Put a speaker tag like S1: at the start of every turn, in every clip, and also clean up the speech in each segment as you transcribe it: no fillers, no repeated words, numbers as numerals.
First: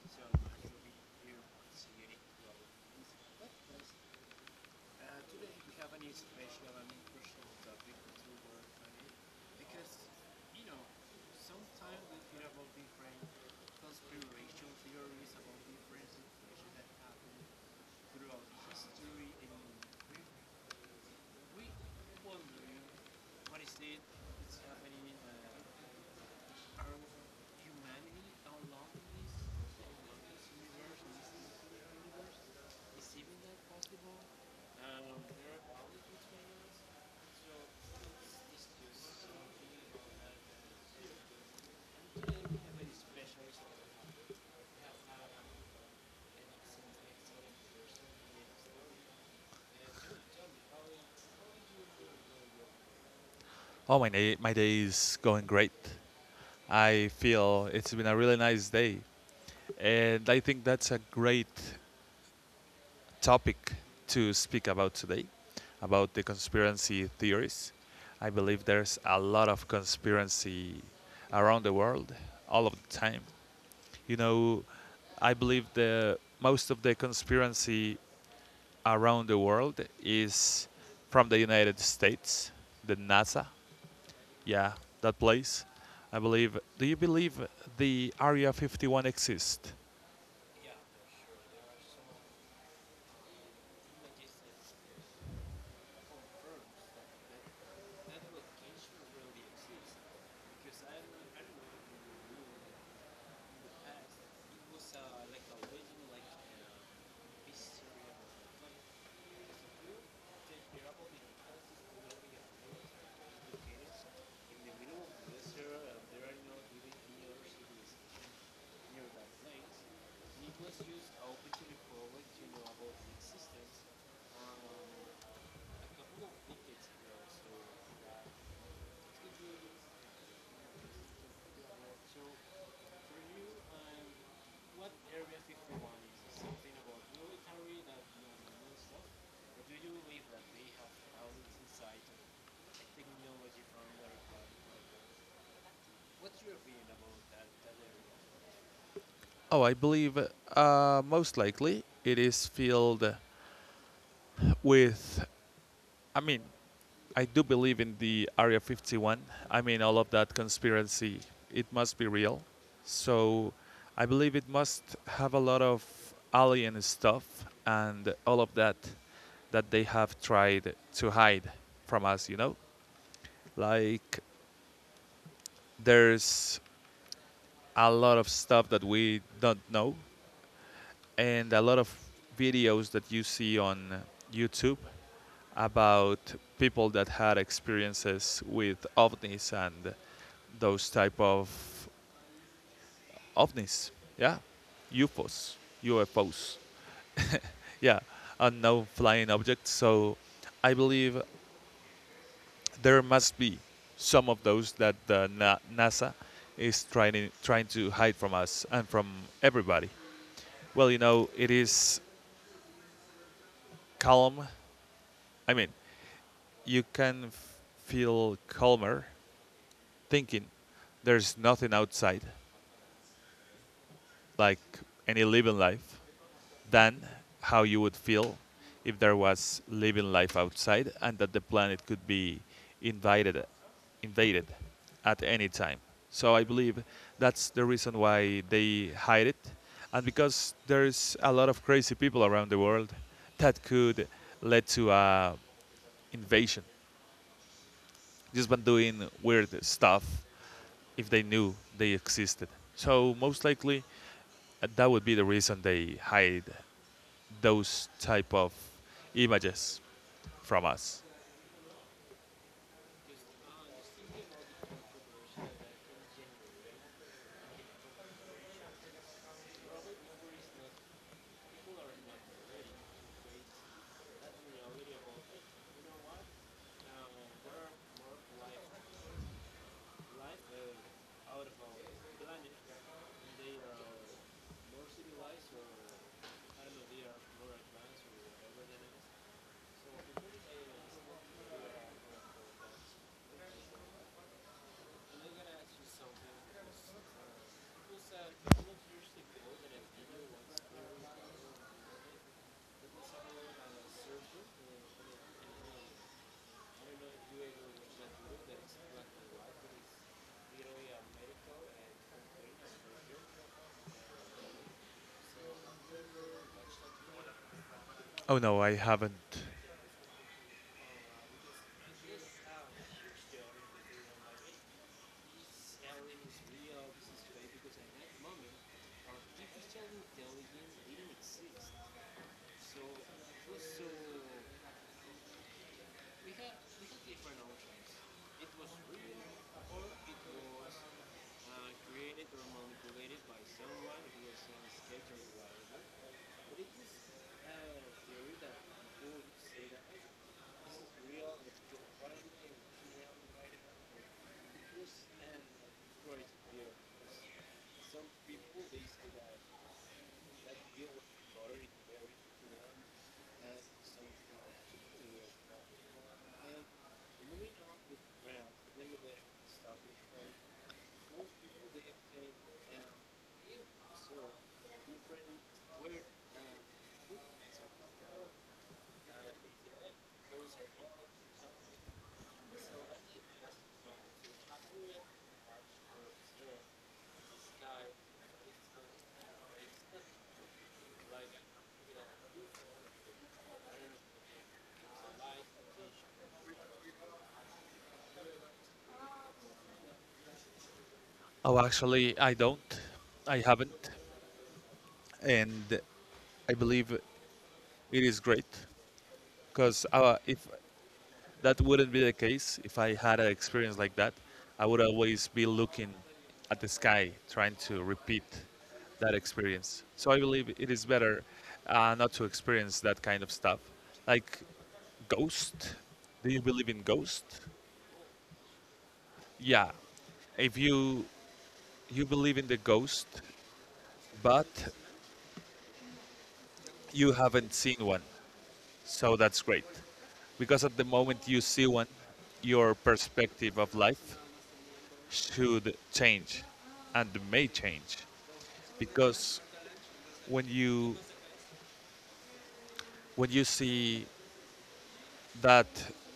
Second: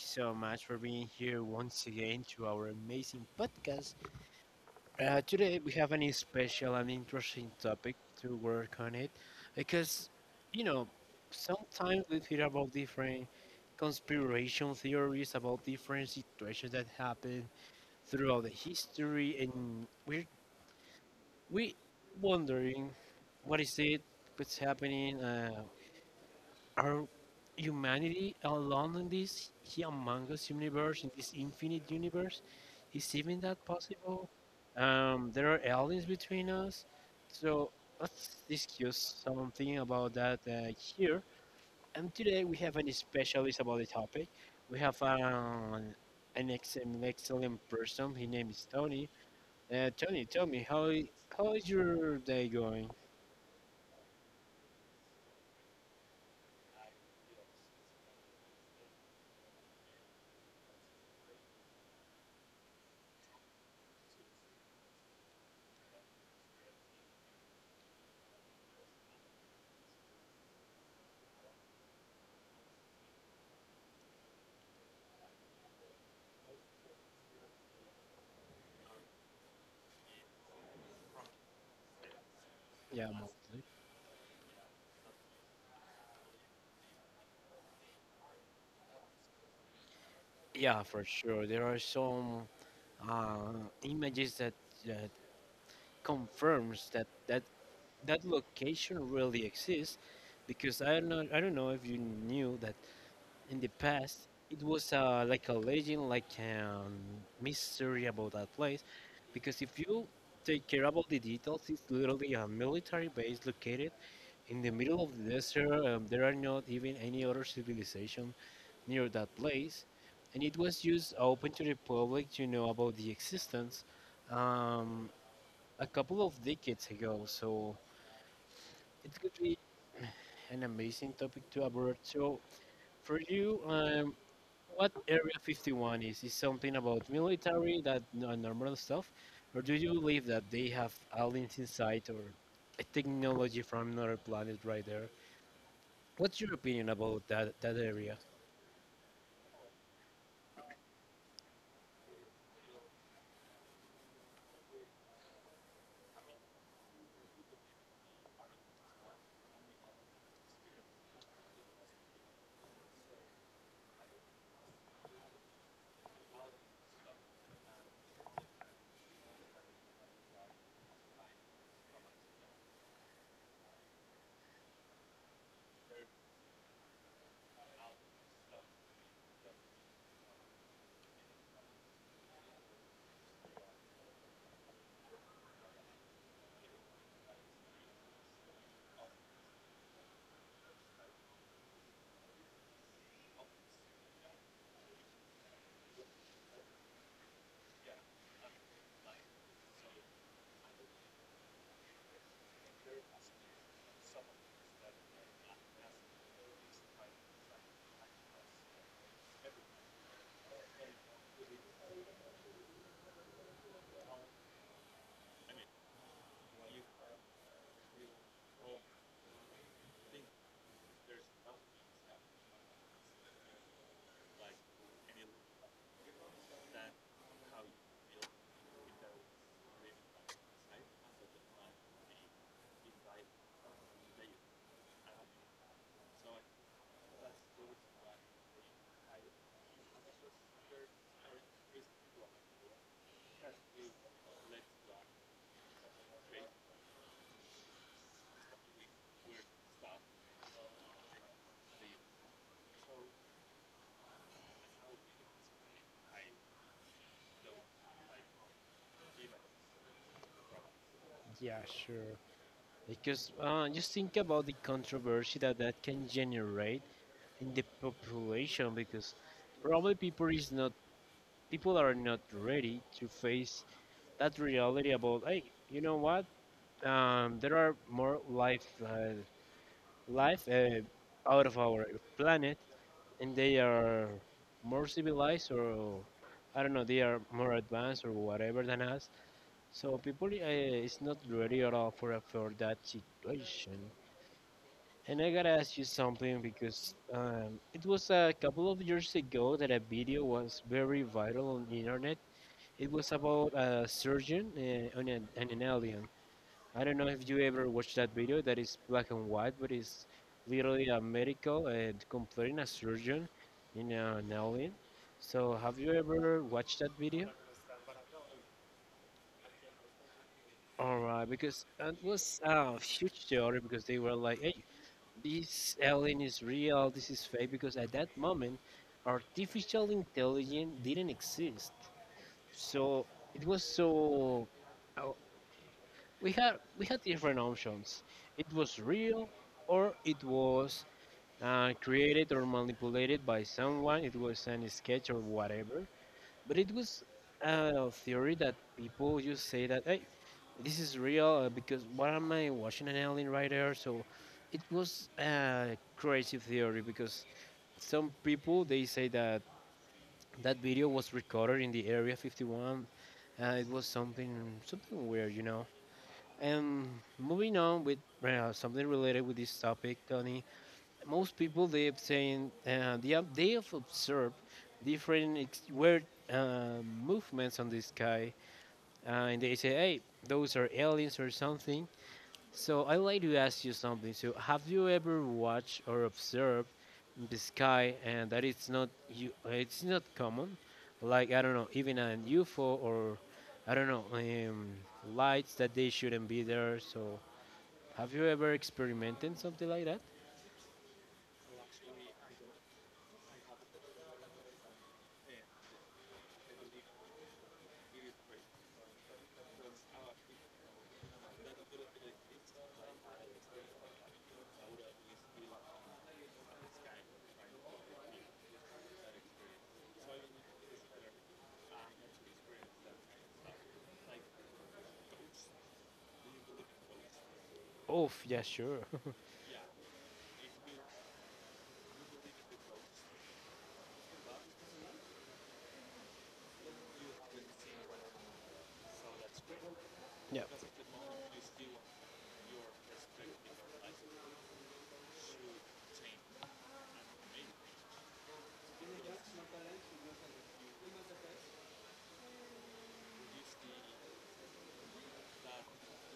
S1: you so much for being here once again to our amazing podcast. Today we have a special and interesting topic to work on it because, you know, sometimes we hear about different conspiration theories about different situations that happen throughout the history, and we're we wondering what is it, what's happening. Are humanity alone in this he among us universe, in this infinite universe? Is even that possible? There are aliens between us, so let's discuss something about that here. And today we have an specialist about the topic. We have an excellent, excellent person. His name is Tony. Tony, tell me how is your day going?
S2: Oh, my day is going great. I feel it's been a really nice day. And I think that's a great topic to speak about today about the conspiracy theories. I believe there's a lot of conspiracy around the world all of the time. You know, I believe the most of the conspiracy around the world is from the United States, the
S1: Yeah, Mo.
S2: NASA, yeah, that place. I believe. Do you believe the Area 51 exists?
S1: Yeah, for sure. There are some uh, images that confirms that location really exists, because I don't know if you knew that in the past it was like a legend, like a mystery about that place, because if you take care about the details, it's literally a military base located in the middle of the desert. There are not even any other civilization near that place, and it was just open to the public to know about the existence um, a couple of decades ago. So it could be an amazing topic to abort, so for you, what Area 51 is? Is something about military that normal stuff, or do you believe that they have aliens inside or a technology from another planet right there? What's your opinion about that area?
S2: Oh, I believe most likely it is filled with. I mean, I do believe in the Area 51. I mean, all of that conspiracy. It must be real. So I believe it must have a lot of alien stuff and all of that that they have tried to hide from us, you know? Like, there's a lot of stuff that we don't know and a lot of videos that you see on YouTube about people that had experiences with ovnis and those type of ovnis. Yeah, UFOs, UFOs. Yeah, unknown flying objects. So I believe there must be some of those that the NASA is trying to hide from us and from everybody. Well, it is calm. I mean, you can feel calmer thinking there's nothing outside, like any living life, than how you would feel if there was living life outside and that the planet could be invaded, invaded at any time. So I believe that's the reason why they hide it, and because there's a lot of crazy people around the world that could lead to a invasion just been doing weird stuff if they knew they existed. So most likely that would be the reason they hide those type of images from us.
S1: Yeah, sure. Because just think about the controversy that can generate in the population, because probably people are not ready to face that reality about, hey, you know what? There are more life life uh, out of our planet, and they are more civilized or, I don't know, they are more advanced or whatever than us. So people is not ready at all for that situation. And I gotta ask you something because it was a couple of years ago that a video was very viral on the internet. It was about a surgeon on an alien. I don't know if you ever watched that video that is black and white, but it's literally a medical comparing a surgeon in an alien. So have you ever watched that video?
S2: Oh no, I haven't.
S1: All right, because it was a huge theory because they were like, "Hey, this alien is real. This is fake." Because at that moment, artificial intelligence didn't exist, so it was so. uh, we had different options. It was real, or it was created or manipulated by someone. It was an sketch or whatever, but it was a theory that people just say that, hey, this is real because what am I watching? An alien right there? So it was a crazy theory because some people they say that that video was recorded in the Area 51. It was something weird. And moving on with something related with this topic, Tony, most people they've seen, they have observed different weird uh, movements on the sky, and they say, hey, those are aliens or something. So I like to ask you something. So have you ever watched or observed the sky and that it's not common, like I don't know, even an ufo or I don't know, lights that they shouldn't be there? So have you ever experimented something like that?
S2: Oh, actually, I don't. I haven't, and I believe it is great because if that wouldn't be the case if I had an experience like that. I would always be looking at the sky, trying to repeat that experience. So I believe it is better not to experience that kind of stuff. Like ghost. Do you believe in ghost?
S1: Oh yeah, sure.
S2: Yeah. If you believe in the ghost, but you haven't seen one, so that's great.
S1: Yeah.
S2: Because at the moment you see one, your perspective of life should change and may change, because when you when you see that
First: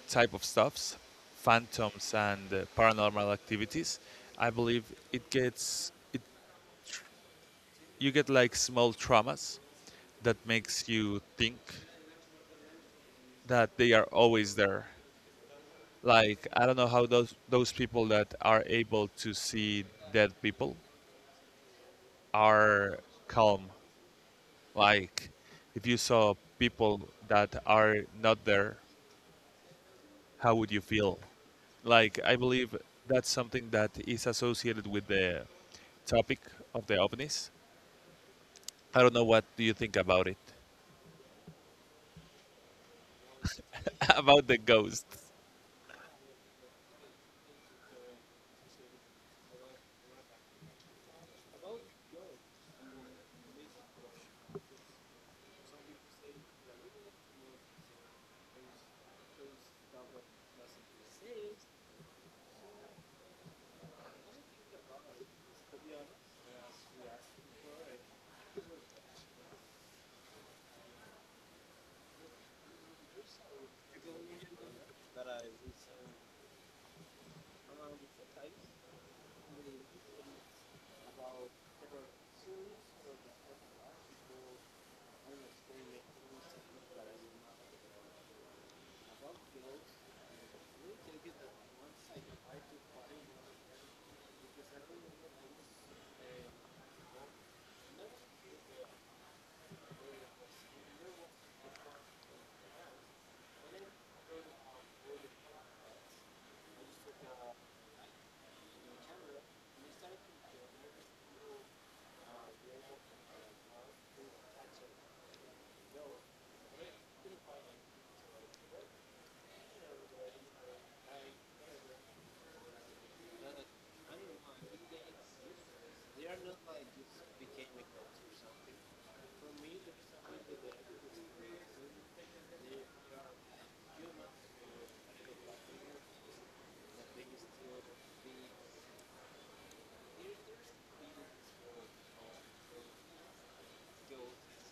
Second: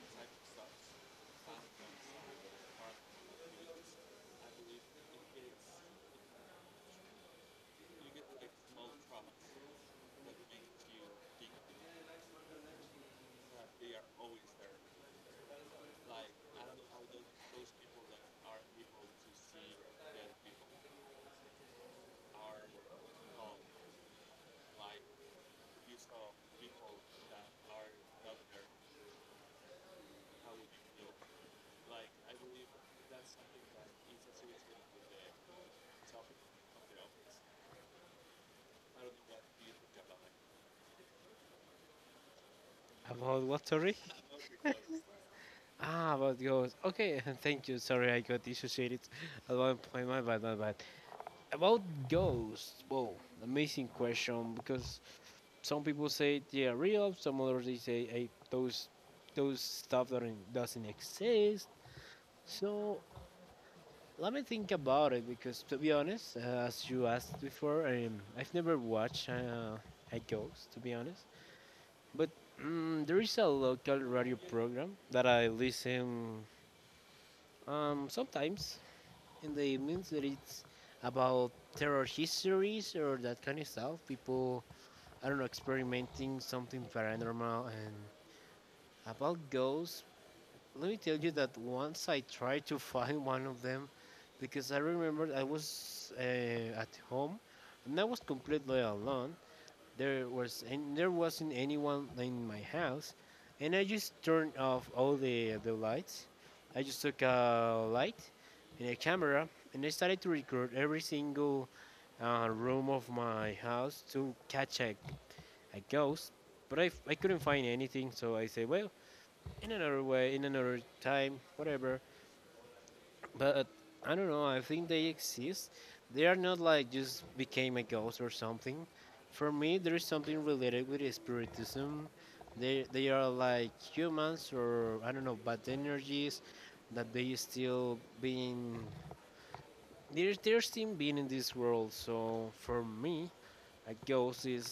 S2: type of stuffs, phantoms and paranormal activities, I believe it gets it you get like small traumas that makes you think that they are always there. Like, I don't know how those people that are able to see dead people are calm. Like, if you saw people that are not there, how would you feel? Like, I believe that's something that is associated with the topic of the ovnis. I don't know what do you think about it?
S1: About what, sorry?
S2: About the ghosts.
S1: Ah, about ghosts. Okay, thank you. Sorry, I got dissociated at one point. My bad, my bad. About ghosts. Whoa, amazing question, because some people say they are real, some others they say, hey, those stuff that doesn't exist. So let me think about it, because to be honest, as you asked before, I've never watched a ghost, to be honest, but. There is a local radio program that I listen. Sometimes in the evenings, that it's about terror histories or that kind of stuff. People, I don't know, experimenting something paranormal and about ghosts. Let me tell you that once I tried to find one of them, because I remember I was at home and I was completely alone. There wasn't anyone in my house, and I just turned off all the lights. I just took a light and a camera, and I started to record every single room of my house to catch a ghost. But I couldn't find anything, so I said, well, in another way, in another time, whatever. But I don't know. I think they exist. They are not like just became a ghost or something. For me, there is something related with spiritism. They are like humans or, I don't know, bad energies, that they're still being in this world. So for me, a ghost is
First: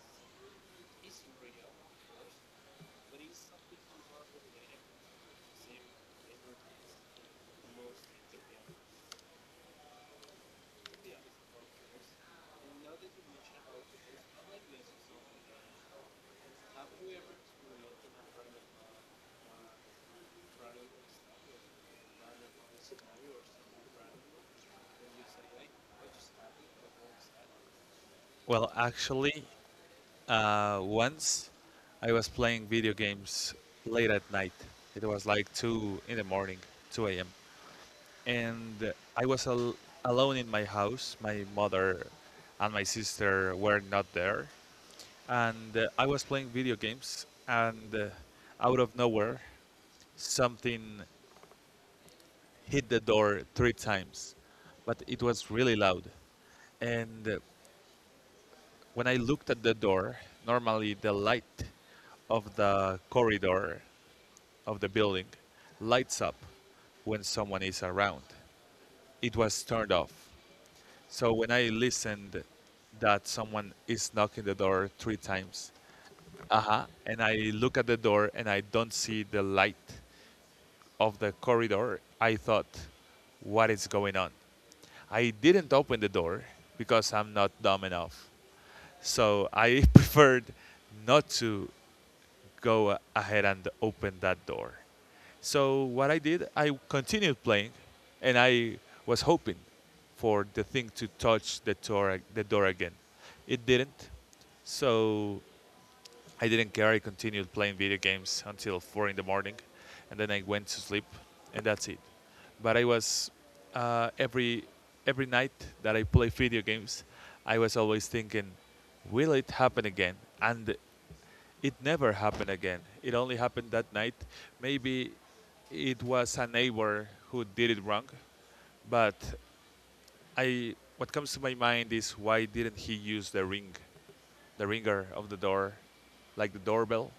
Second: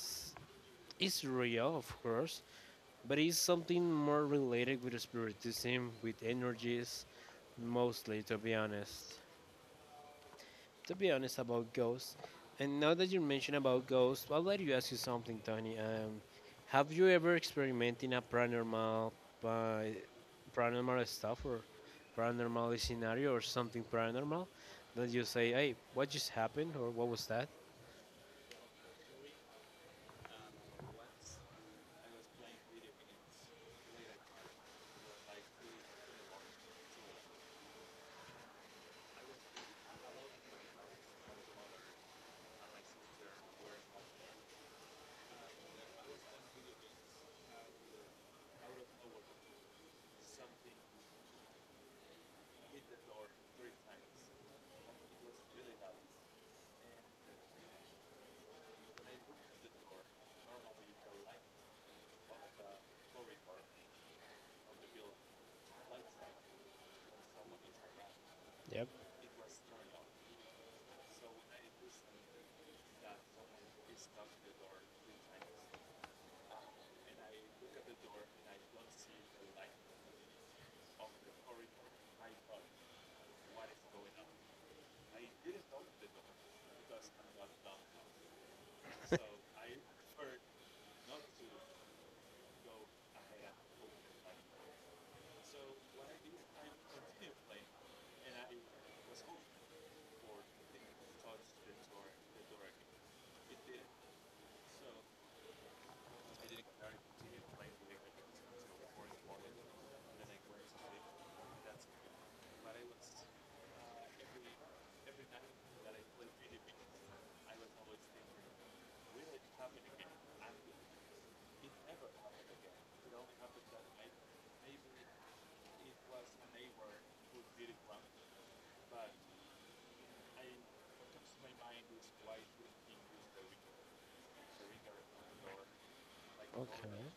S1: is real, of course, but it's something more related with spiritism, with energies, mostly to be honest about ghosts. And now that you mention about ghosts, I'll let you ask you something, Tony. Have you ever experimented in uh, paranormal stuff or paranormal scenario or something paranormal that you say, hey, what just happened or what was that?
S2: Well, actually, once I was playing video games late at night. It was like 2 in the morning, 2 a.m. And I was alone in my house. My mother and my sister were not there. And I was playing video games, and out of nowhere, something hit the door three times, but it was really loud. And when I looked at the door, normally the light of the corridor of the building lights up when someone is around.
S1: Yep.
S2: It was turned off. So when I listened that someone is knocking the door three times, uh huh, and I look at the door and I don't see the light of the corridor, I thought, what is going on? I didn't open the door because I'm not dumb enough. So I preferred not to go ahead and open that door. So what I did, I continued playing and I was hoping for the thing to touch the door again. It didn't. So I didn't care. I continued playing video games until 4 in the morning, and then I went to sleep, and that's it. But I was uh, every every night that I play video games, I was always thinking, will it happen again? And it never happened again. It only happened that night. Maybe it was a neighbor who did it wrong, but I what comes to my mind is, why didn't he use the ring? The ringer of the door, like the doorbell.
S1: Okay.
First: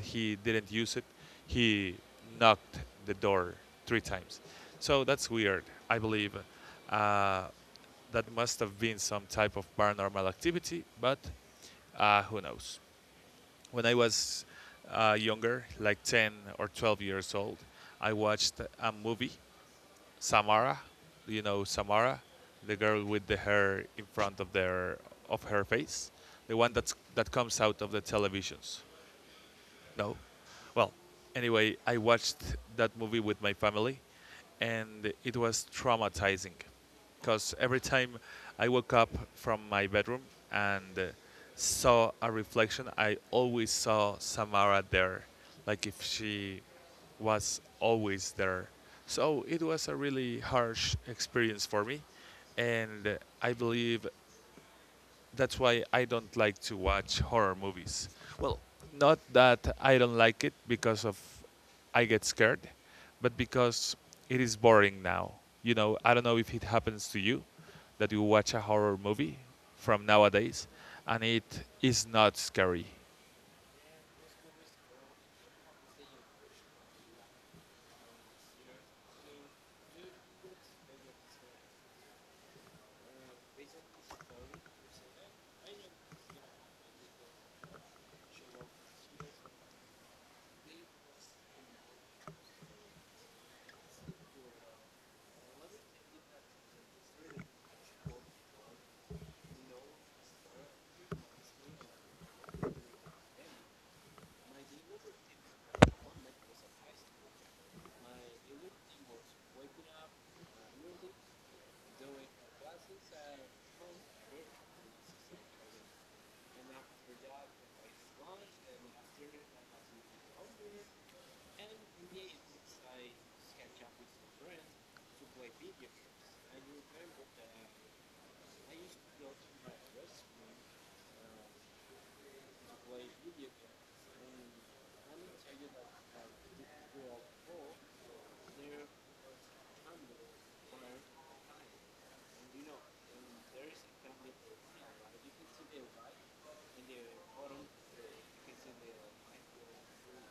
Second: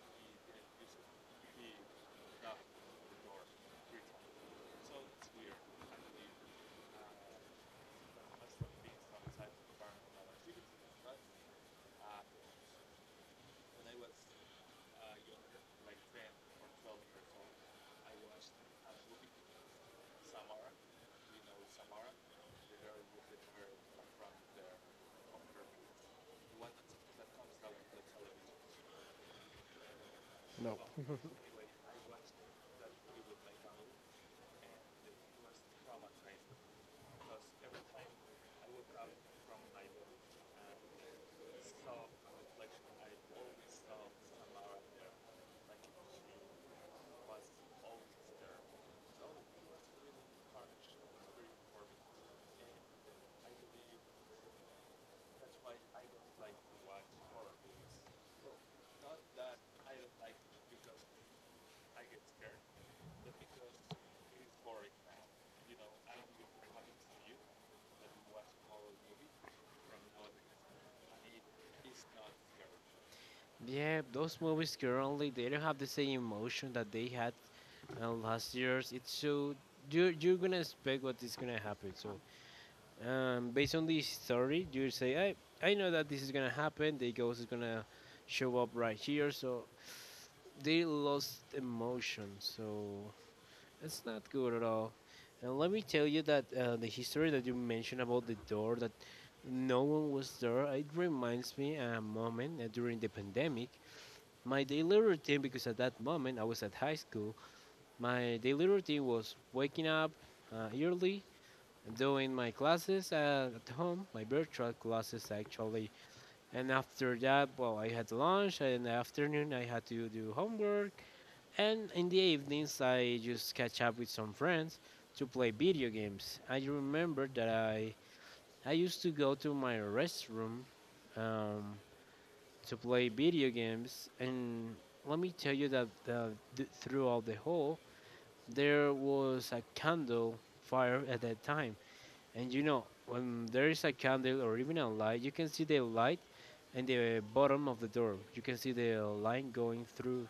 S2: He didn't use it. He knocked the door three times. So that's weird. I believe uh, that must have been some type of paranormal activity, but who knows? When I was younger, like 10 or 12 years old, I watched a movie, Samara. You know Samara, the girl with the hair in front of her face, the one that comes out of the televisions. No. Well, anyway, I watched that movie with my family and it was traumatizing because every time I woke up from my bedroom and saw a reflection, I always saw Samara there, like if she was always there. So it was a really harsh experience for me, and I believe that's why I don't like to watch horror movies. Well, not that I don't like it because of I get scared, but because it is boring now. I don't know if it happens to you that you watch a horror movie from nowadays and it is not scary.
S1: Yeah, those movies currently they don't have the same emotion that they had last years. It's so you're gonna expect what is gonna happen. So based on this story, you say, I know that this is gonna happen. The ghost is gonna show up right here. So they lost emotion. So it's not good at all. And let me tell you that the history that you mentioned about the door, that no one was there, it reminds me a moment during the pandemic. My daily routine, because at that moment I was at high school, my daily routine was waking up early, doing my classes at home, my virtual classes actually. And after that, well, I had lunch, and in the afternoon, I had to do homework. And in the evenings, I just catch up with some friends to play video games. I remember that I used to go to my restroom um, to play video games. And let me tell you that throughout the hall, there was a candle fire at that time. And you know, when there is a candle or even a light, you can see the light in the bottom of the door. You can see the line going through,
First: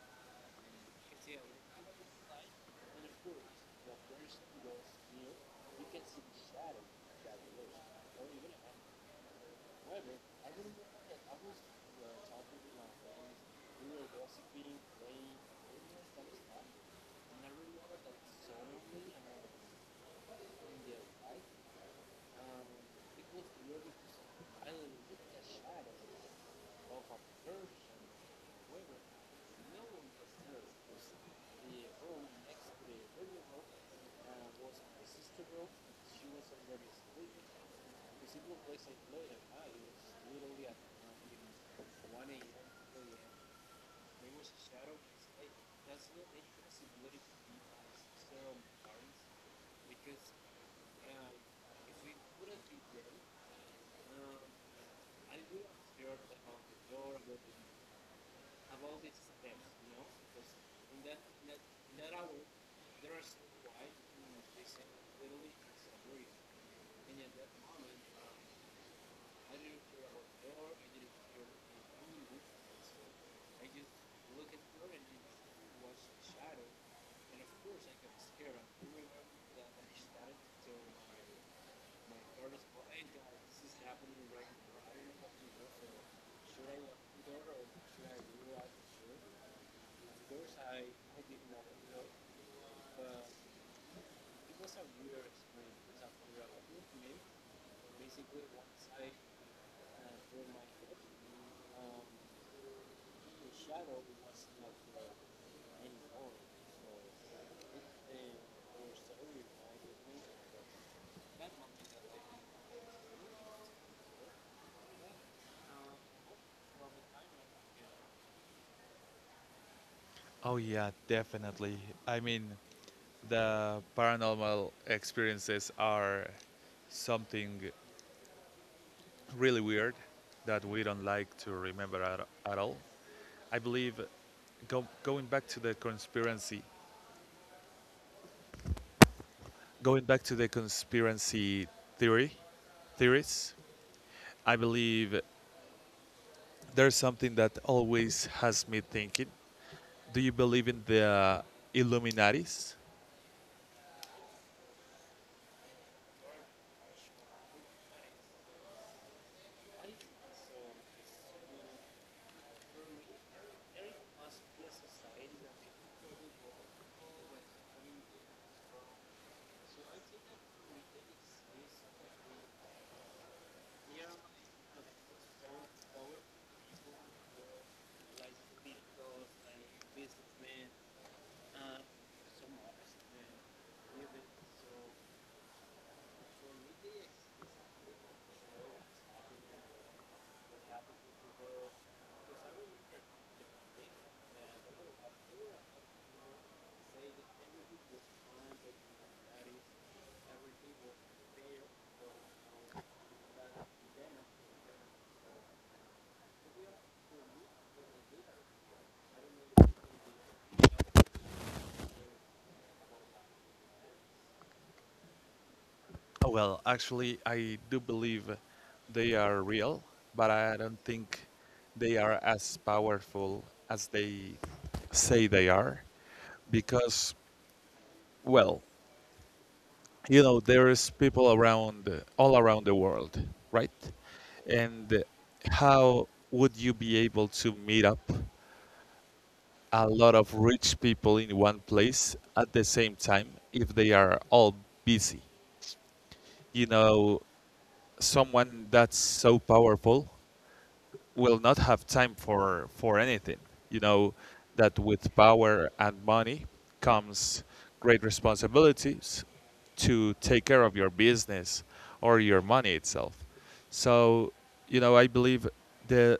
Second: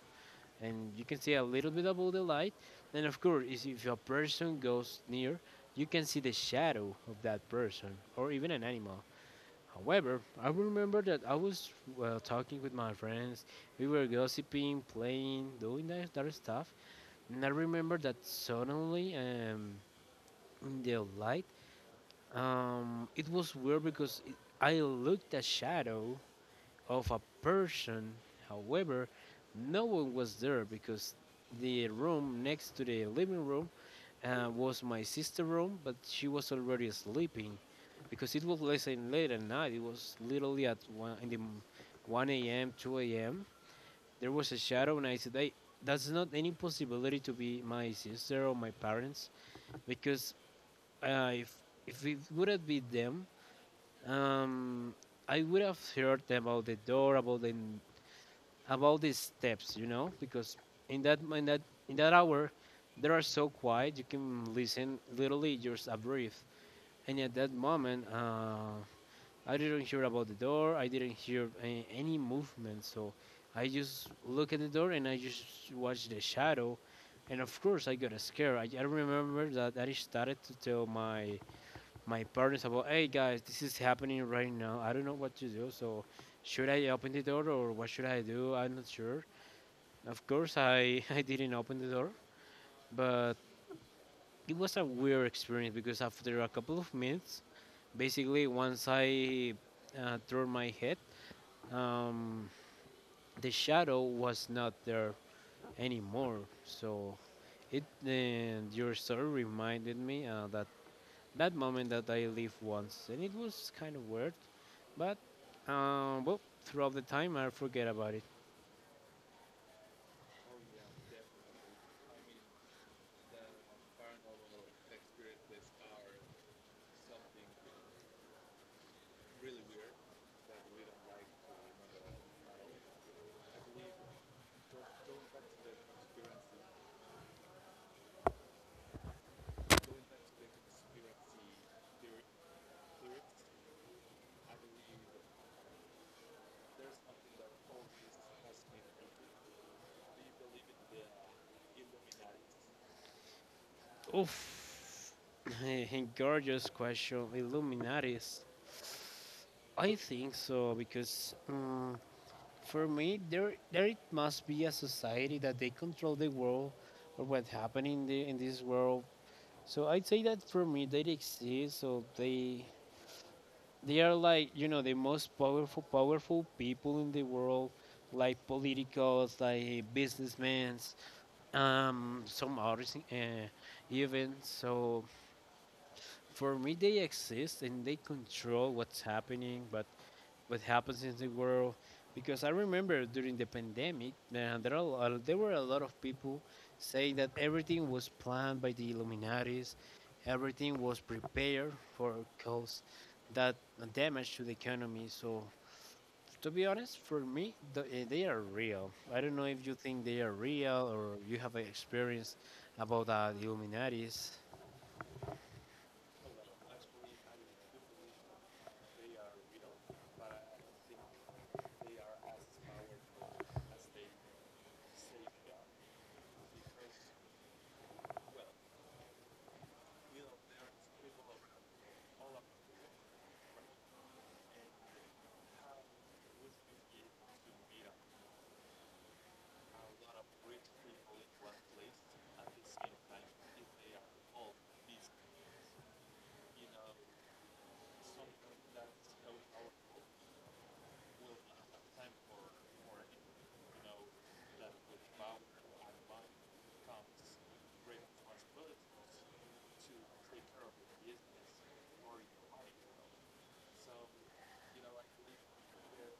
S1: and you can see a little bit above the light. And of course, is if a person goes near, you can see the shadow of that person or even an animal. However, I remember that I was, well, talking with my friends. We were gossiping, playing, doing that stuff. And I remember that suddenly, in the light, it was weird, because I looked a shadow of a person. However, no one was there because the room next to the living room was my sister's room, but she was already sleeping because it was less than late at night. It was literally at 1 a.m., 2 a.m. There was a shadow, and I said, "Hey, that's not any possibility to be my sister or my parents, because uh, if if it would have been them, um, I would have heard about the door, about the steps, you know, because in that in that in that hour, they are so quiet. You can listen literally just a breath. And at that moment, I didn't hear about the door. I didn't hear any movement. So I just look at the door and I just watch the shadow. And of course, I got scared. I remember that I started to tell my partners about, hey guys, this is happening right now. I don't know what to do. So should I open the door, or what should I do? I'm not sure. Of course, I, I didn't open the door, but it was a weird experience because after a couple of minutes, basically, once I turned my head, um, the shadow was not there anymore. So it your story reminded me that moment that I lived once, and it was kind of weird, but well, throughout the time I forget about it.
S2: Oh yeah, definitely. I mean, the paranormal experiences are something really weird that we don't like to remember at all. I believe, going back to the conspiracy theory, theories. I believe there's something that always has me thinking. Do you believe in the Illuminatis?
S1: Oof, and gorgeous question, Illuminatis. I think so, because for me there it must be a society that they control the world or what happened in this world. So I'd say that for me they exist, so they are like, the most powerful, powerful people in the world, like politicals, like businessmen, some others even. So for me, they exist and they control what's happening. But what happens in the world, because I remember during the pandemic, man, there were a lot of people saying that everything was planned by the Illuminatis, everything was prepared for cause that damage to the economy. So, to be honest, for me, they are real. I don't know if you think they are real or you have an experience about the Illuminatis.
S2: Oh, well, actually, I do believe they are real, but I don't think they are as powerful as they say they are because, well, you know there's people around all around the world, right? And how would you be able to meet up a lot of rich people in one place at the same time if they are all busy? You know, someone that's so powerful will not have time for anything. You know that with power and money comes great responsibilities to take care of your business or your money itself. So, I believe the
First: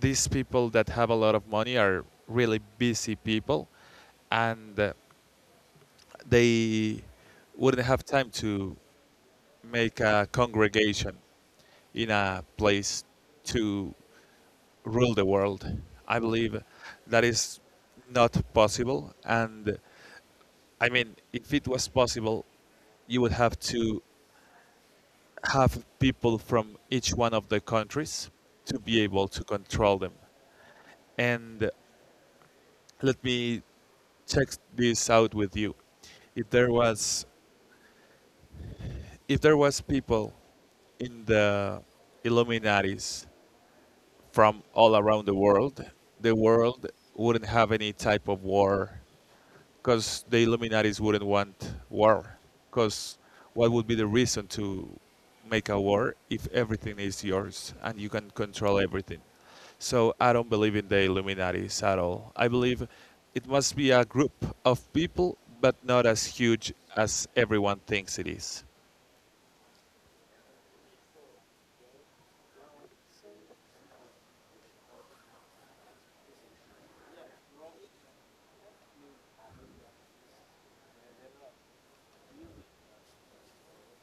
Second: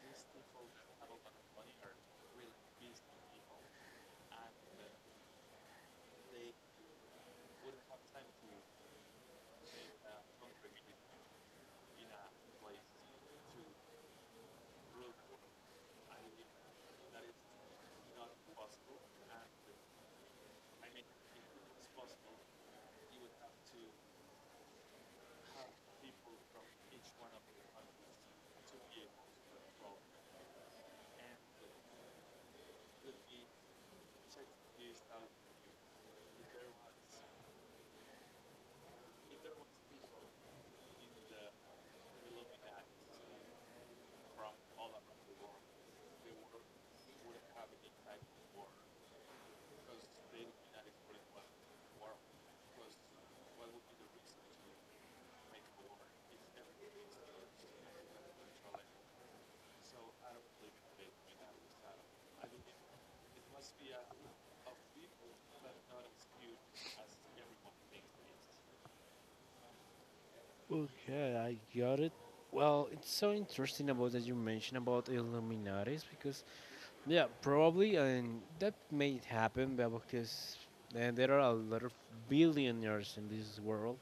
S2: these people that have a lot of money are really busy people and they wouldn't have time to make a congregation in a place to rule the world. I believe that is not possible. And I mean, if it was possible, you would have to have people from each one of the countries to be able to control them. And let me check this out with you. If there was if there was people in the Illuminatis from all around the world wouldn't have any type of war because the Illuminatis wouldn't want war. Because what would be the reason to make a war if everything is yours and you can control everything? So I don't believe in the Illuminatis at all. I believe it must be a group of people, but not as huge as everyone thinks it is.
S1: Okay, I got it. Well, it's so interesting about that you mentioned about Illuminatis, because yeah, probably, and that may happen, but because there are a lot of billionaires in this world,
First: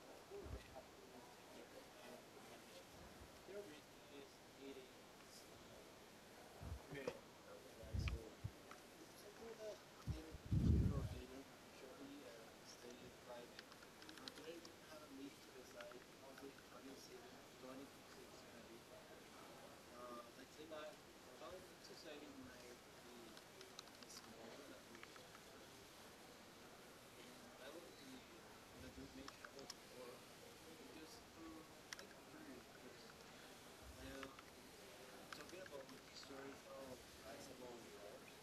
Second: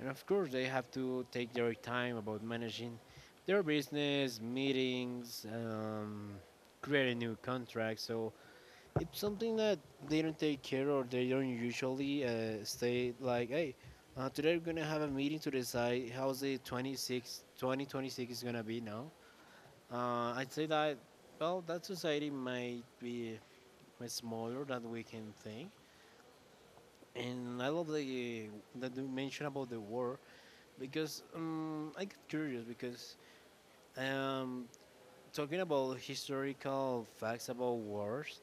S1: and of course they have to take their time about managing their business, meetings, creating new contracts. So it's something that they don't take care, or they don't usually stay like, hey, today we're gonna have a meeting to decide how's the 26, 2026 is gonna be now. I'd say that, well, that society might be smaller than we can think. And I love the that you mentioned about the war, because I get curious because um, talking about historical facts about wars,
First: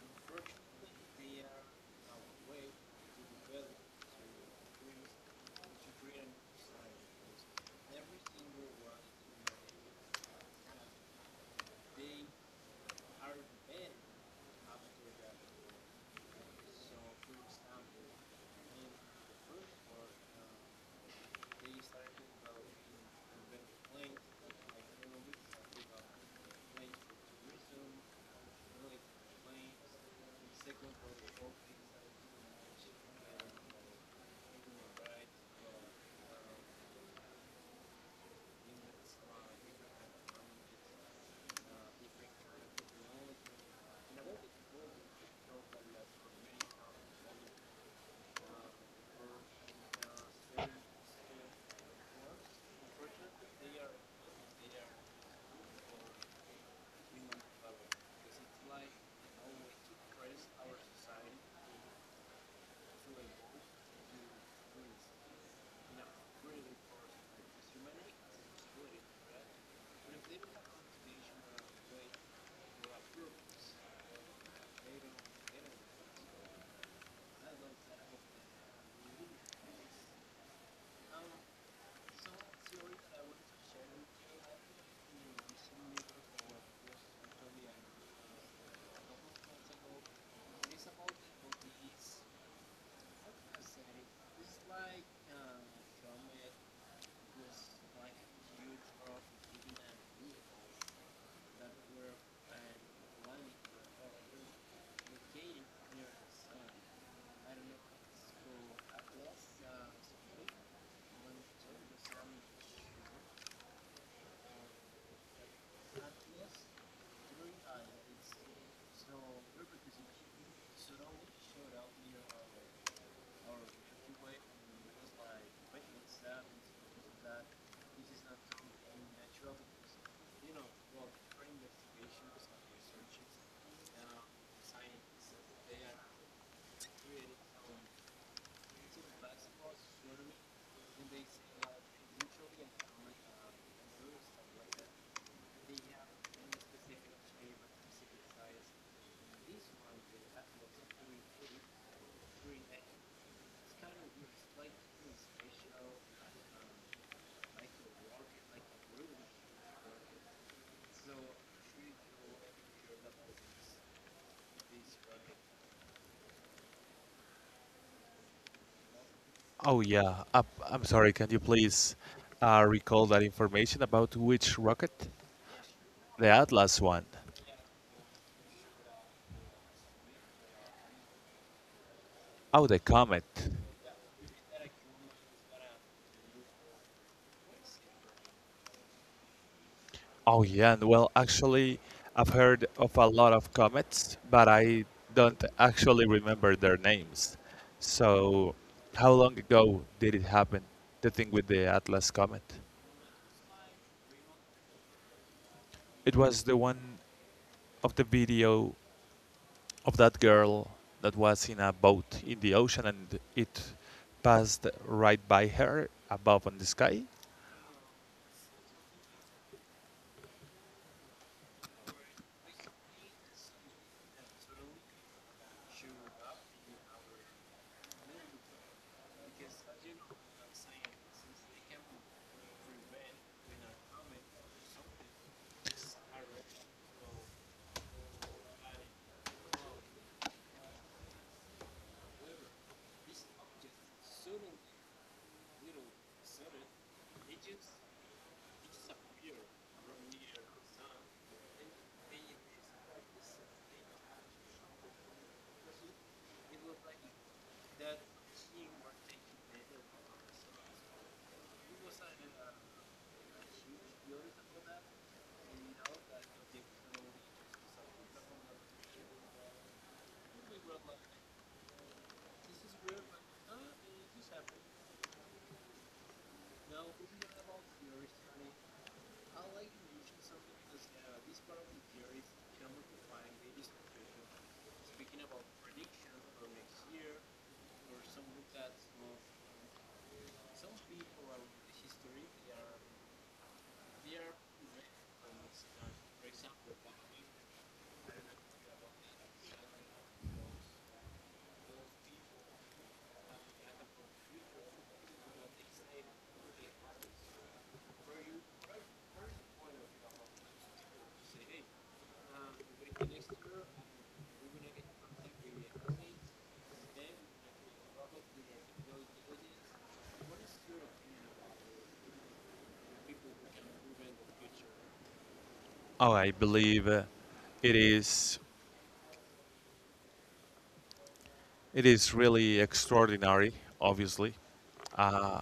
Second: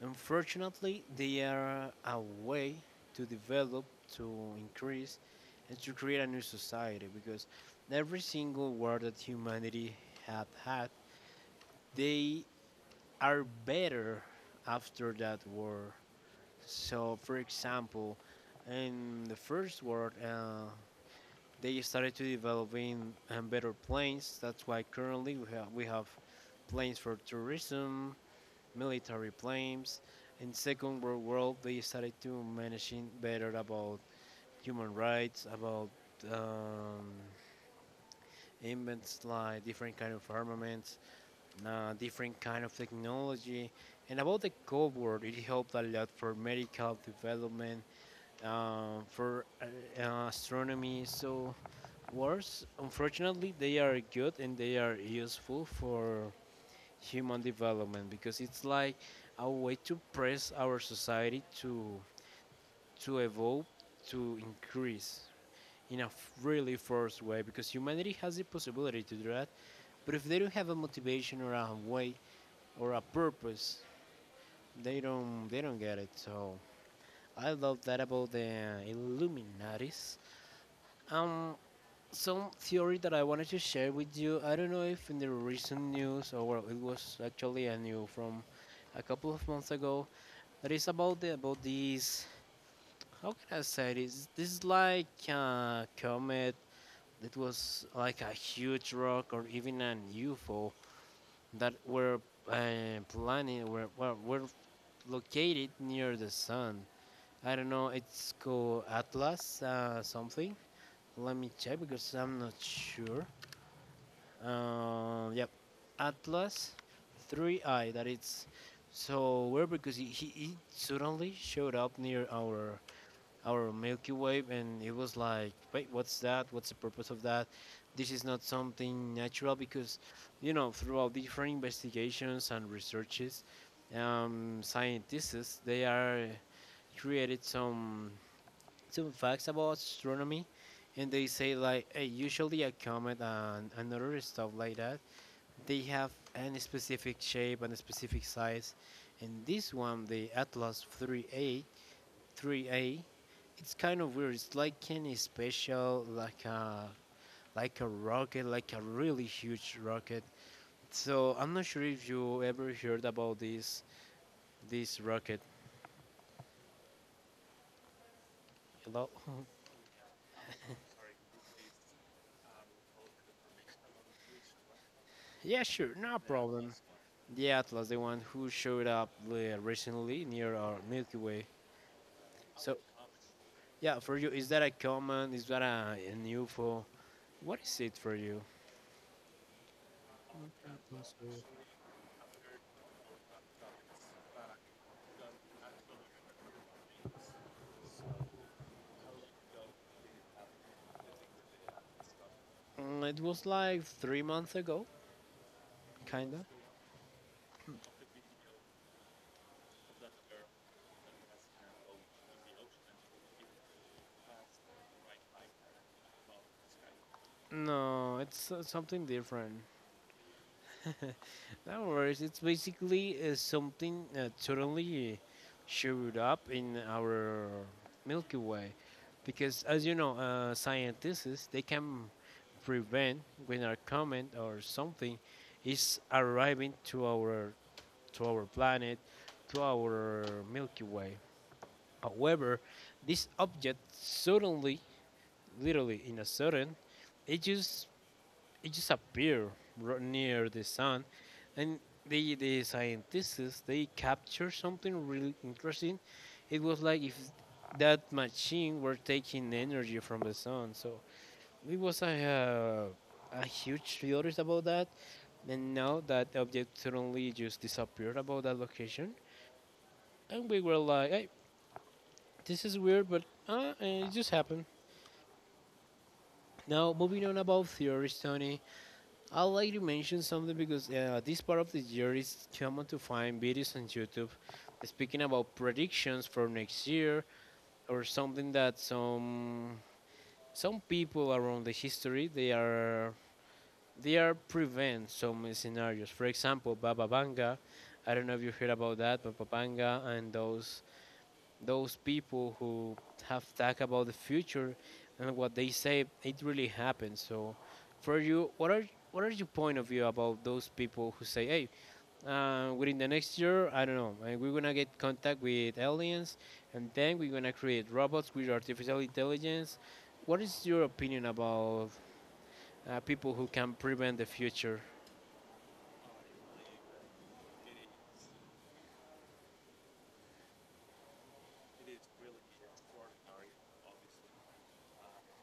S1: unfortunately, they are a way to develop, to increase, and to create a new society, because every single war that humanity have had, they are better after that war. So, for example, in the first world, they started to developing better planes. That's why currently we have planes for tourism, military planes. In second world, they started to managing better about human rights, about um, invents like different kind of armaments, different kind of technology, and about the Cold War. It helped a lot for medical development for astronomy. So wars, unfortunately, they are good and they are useful for human development, because it's like a way to press our society to evolve, to increase in a really forced way, because humanity has the possibility to do that. But if they don't have a motivation or a way or a purpose, they don't get it. So I love that about the Illuminatis. Um, some theory that I wanted to share with you. I don't know if in the recent news, or well, it was actually a new from a couple of months ago. That is about the about these. How can I say this? This is like a comet. It was like a huge rock or even an UFO that were planning were, well, were located near the sun. I don't know. It's called Atlas something. Let me check because I'm not sure. Yep. Atlas, 3I. That is so weird because he suddenly showed up near our Milky Way, and it was like, wait, what's that? What's the purpose of that? This is not something natural because, throughout different investigations and researches, scientists they are created some facts about astronomy, and they say like, hey, usually a comet and another stuff like that, they have any specific shape and a specific size. And this one, the Atlas 3A, it's kind of weird. It's like any special, like a rocket, like a really huge rocket. So I'm not sure if you ever heard about this rocket. Hello?
S2: Oh yeah, I'm sorry. Can you please recall that information about which rocket?
S1: yeah, sure, no
S2: The
S1: problem.
S2: Atlas one.
S1: The Atlas, the one who showed up recently near our Milky Way.
S2: Oh,
S1: So
S2: the comet.
S1: yeah, for you, is that a common? Is that an UFO? What is it for you?
S2: Oh yeah, and well, actually, I've heard of a lot of comets, but I don't actually remember their names. So, how long ago did it happen? The thing with the Atlas comet.
S1: Mm, it was like 3 months ago,
S2: It
S1: kinda.
S2: was the one of the video of that girl that was in a boat in the ocean and it passed right by her above in the sky.
S1: No, it's something different. no worries. It's basically something totally showed up in our Milky Way, because as you know, scientists they can prevent when our comment or something is arriving to our planet, to our Milky Way. However, this object suddenly, literally in a sudden, it just it just appeared near the sun, and the scientists they captured something really interesting. It was like if that machine were taking energy from the sun. So it was a huge theories about that. And now that object suddenly just disappeared about that location, and we were like, hey, this is weird, but it just happened. Now, moving on about theories, Tony, I'd like to mention something because this part of the year is common to find videos on YouTube speaking about predictions for next year, or something that some people around the history they are prevent some scenarios. For example, Baba Vanga. I don't know if you heard about that, Baba Vanga and those people who have talked about the future, and what they say it really happens. So for you, what are your point of view about those people who say, hey, within the next year, I don't know, we're gonna get contact with aliens, and then we're gonna create robots with artificial intelligence. What is your opinion about people who can prevent the future?
S2: Oh, I believe it is it is really extraordinary, obviously. Uh,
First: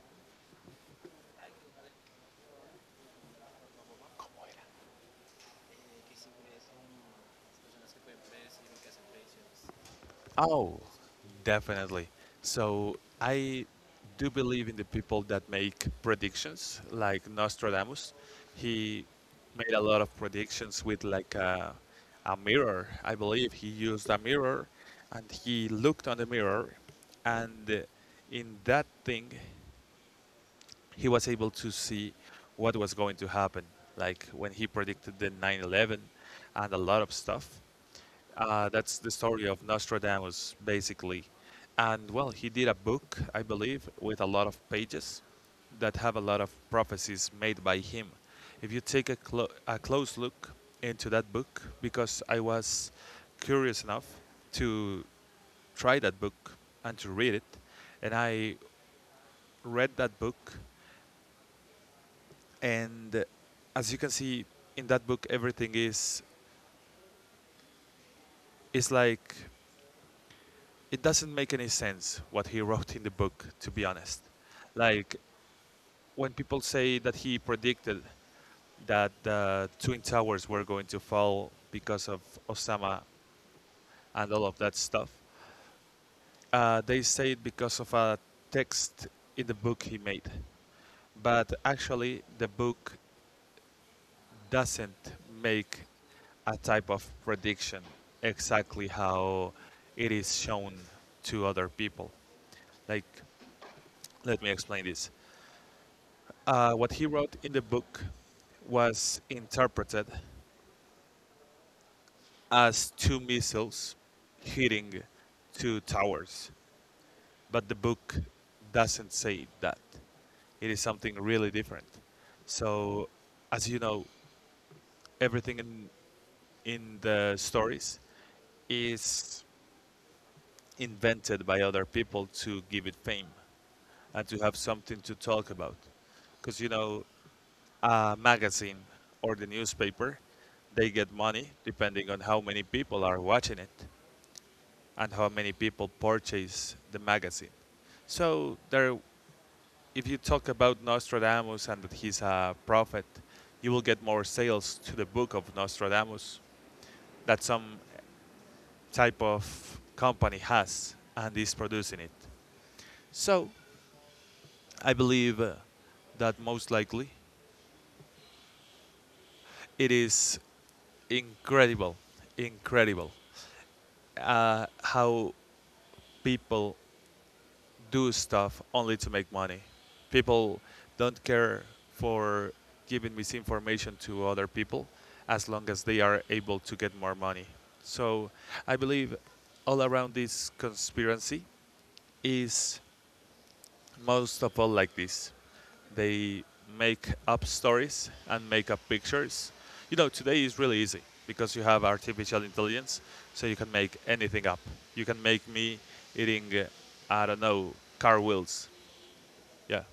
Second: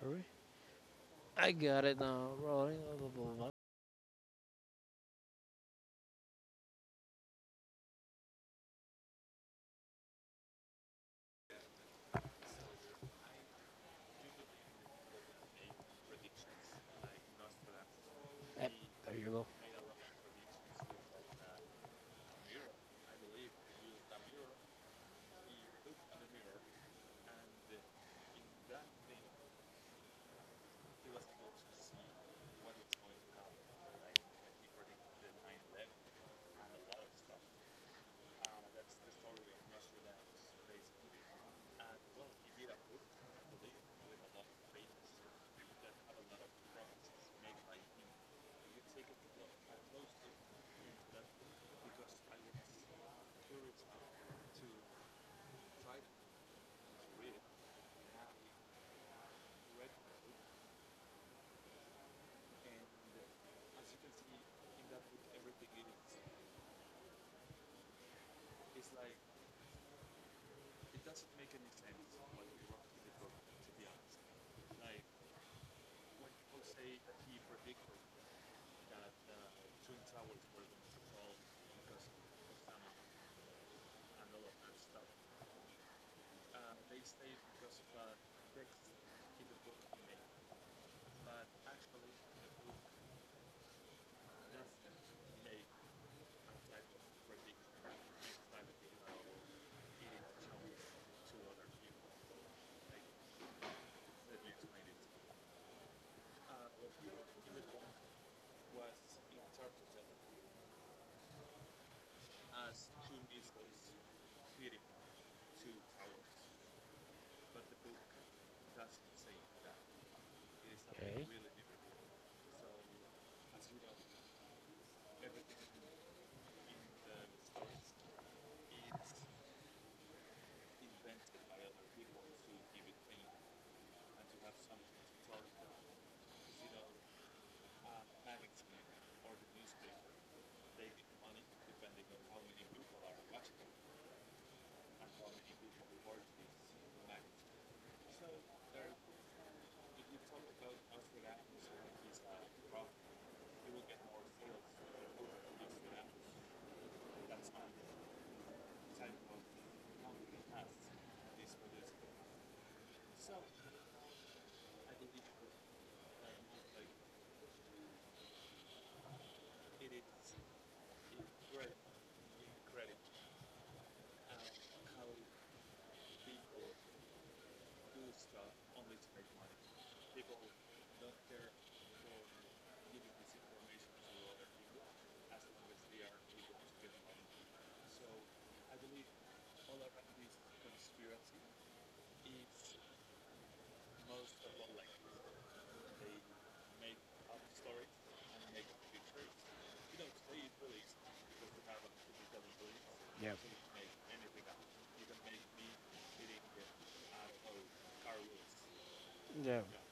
S1: Sorry? I got it now, rolling blah, blah, blah, blah.
S2: Oh, definitely. So I do believe in the people that make predictions, like Nostradamus.
S1: Eh,
S2: He
S1: there you go.
S2: made a lot of predictions with like a mirror. I believe he used a mirror and he looked on the mirror, and in that thing, he was able to see what was going to happen. Like when he predicted the 9/11 and a lot of stuff. That's the story of Nostradamus, basically. And well, he did a book, I believe, with a lot of pages that have a lot of prophecies made by him. If you take a close look into that book, because I was curious enough to try that book and to read it, and I read that book, and as you can see in that book, everything is like it doesn't make any sense what he wrote in the book, to be honest. Like when people say that he predicted that the Twin Towers were going to fall because of Osama and all of that stuff, they say it because of a text in the book he made. But actually, the book doesn't make a type of prediction exactly how it is shown to other people. Like, let me explain this. What he wrote in the book was interpreted as two missiles hitting two towers, but the book doesn't say that. It is something
S1: Okay.
S2: really different. So, as you know, everything in the stories is invented by other people to give it fame and to have something to talk about. Because, a magazine or the newspaper, they get money depending on how many people are watching it and how many people purchase the magazine. So there, if you talk about Nostradamus and that he's a prophet, you will get more sales to the book of Nostradamus that some type of company has and is producing it. So I believe that most likely it is incredible, incredible how people do stuff only to make money. People don't care for giving misinformation to other people as long as they are able to get more money. So I believe all around this conspiracy is most of all like this. They make up stories and make up pictures. Today is really easy because you have artificial intelligence,
S1: Yep.
S2: so you can make anything up. You can make me eating, I don't know, car wheels,
S1: Yeah,
S2: yeah,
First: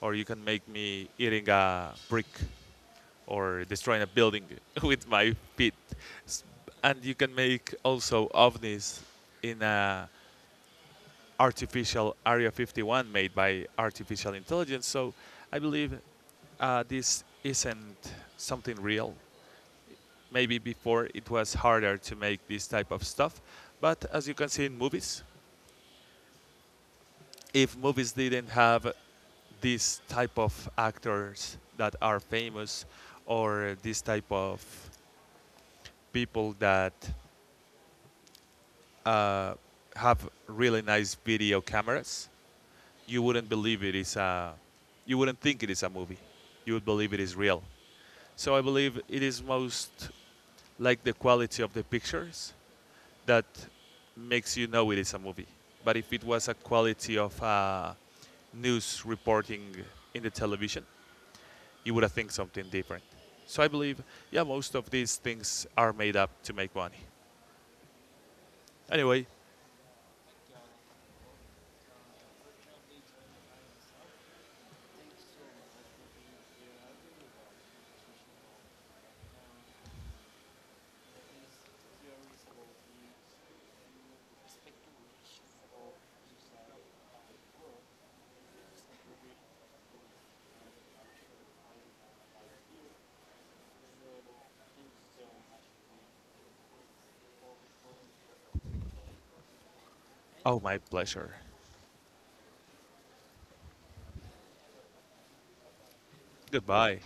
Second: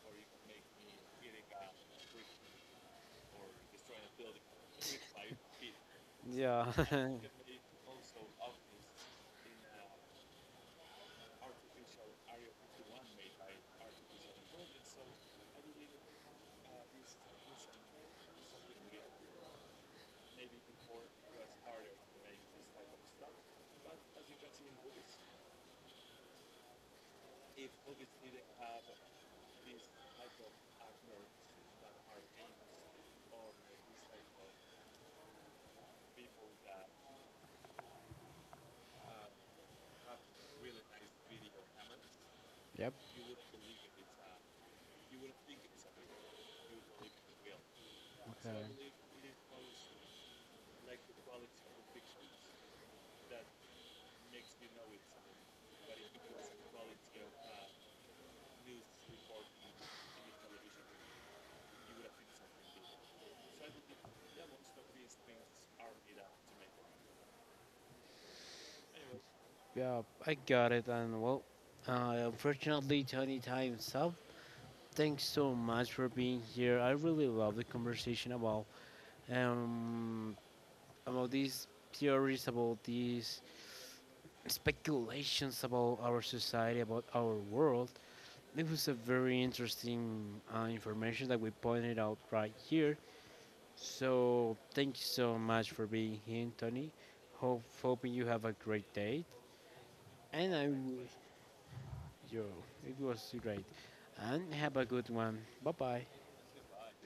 S2: or you can make me eating a brick or destroying a building with my feet,
S1: yeah.
S2: and you can make also ovnis in a artificial Area 51 made by artificial intelligence. So I believe this isn't something real. Maybe before it was harder to make this type of stuff, but as you can see in movies, if movies didn't have this type of actors that are famous or this type of people that uh, have really nice video cameras,
S1: Yep.
S2: you wouldn't believe it is a, you wouldn't think it is a movie. You would believe it is real. So I
S1: Okay.
S2: believe it is most like the quality of the pictures that makes you know it is a movie. But if it was a quality of news reporting in the television, you would have think something different. So I believe, yeah, most of these things are made up to make money. Anyway,
S1: Yeah, I got it. And well, unfortunately, Tony, time's up. Thanks so much for being here. I really love the conversation um about these theories, about these speculations about our society, about our world. It was a very interesting information that we pointed out right here. So thank you so much for being here, Tony. Hope hoping you have a great day, and
S2: oh,
S1: I
S2: my pleasure.
S1: Yo, it was great. And have a good one. Bye bye.
S2: Goodbye.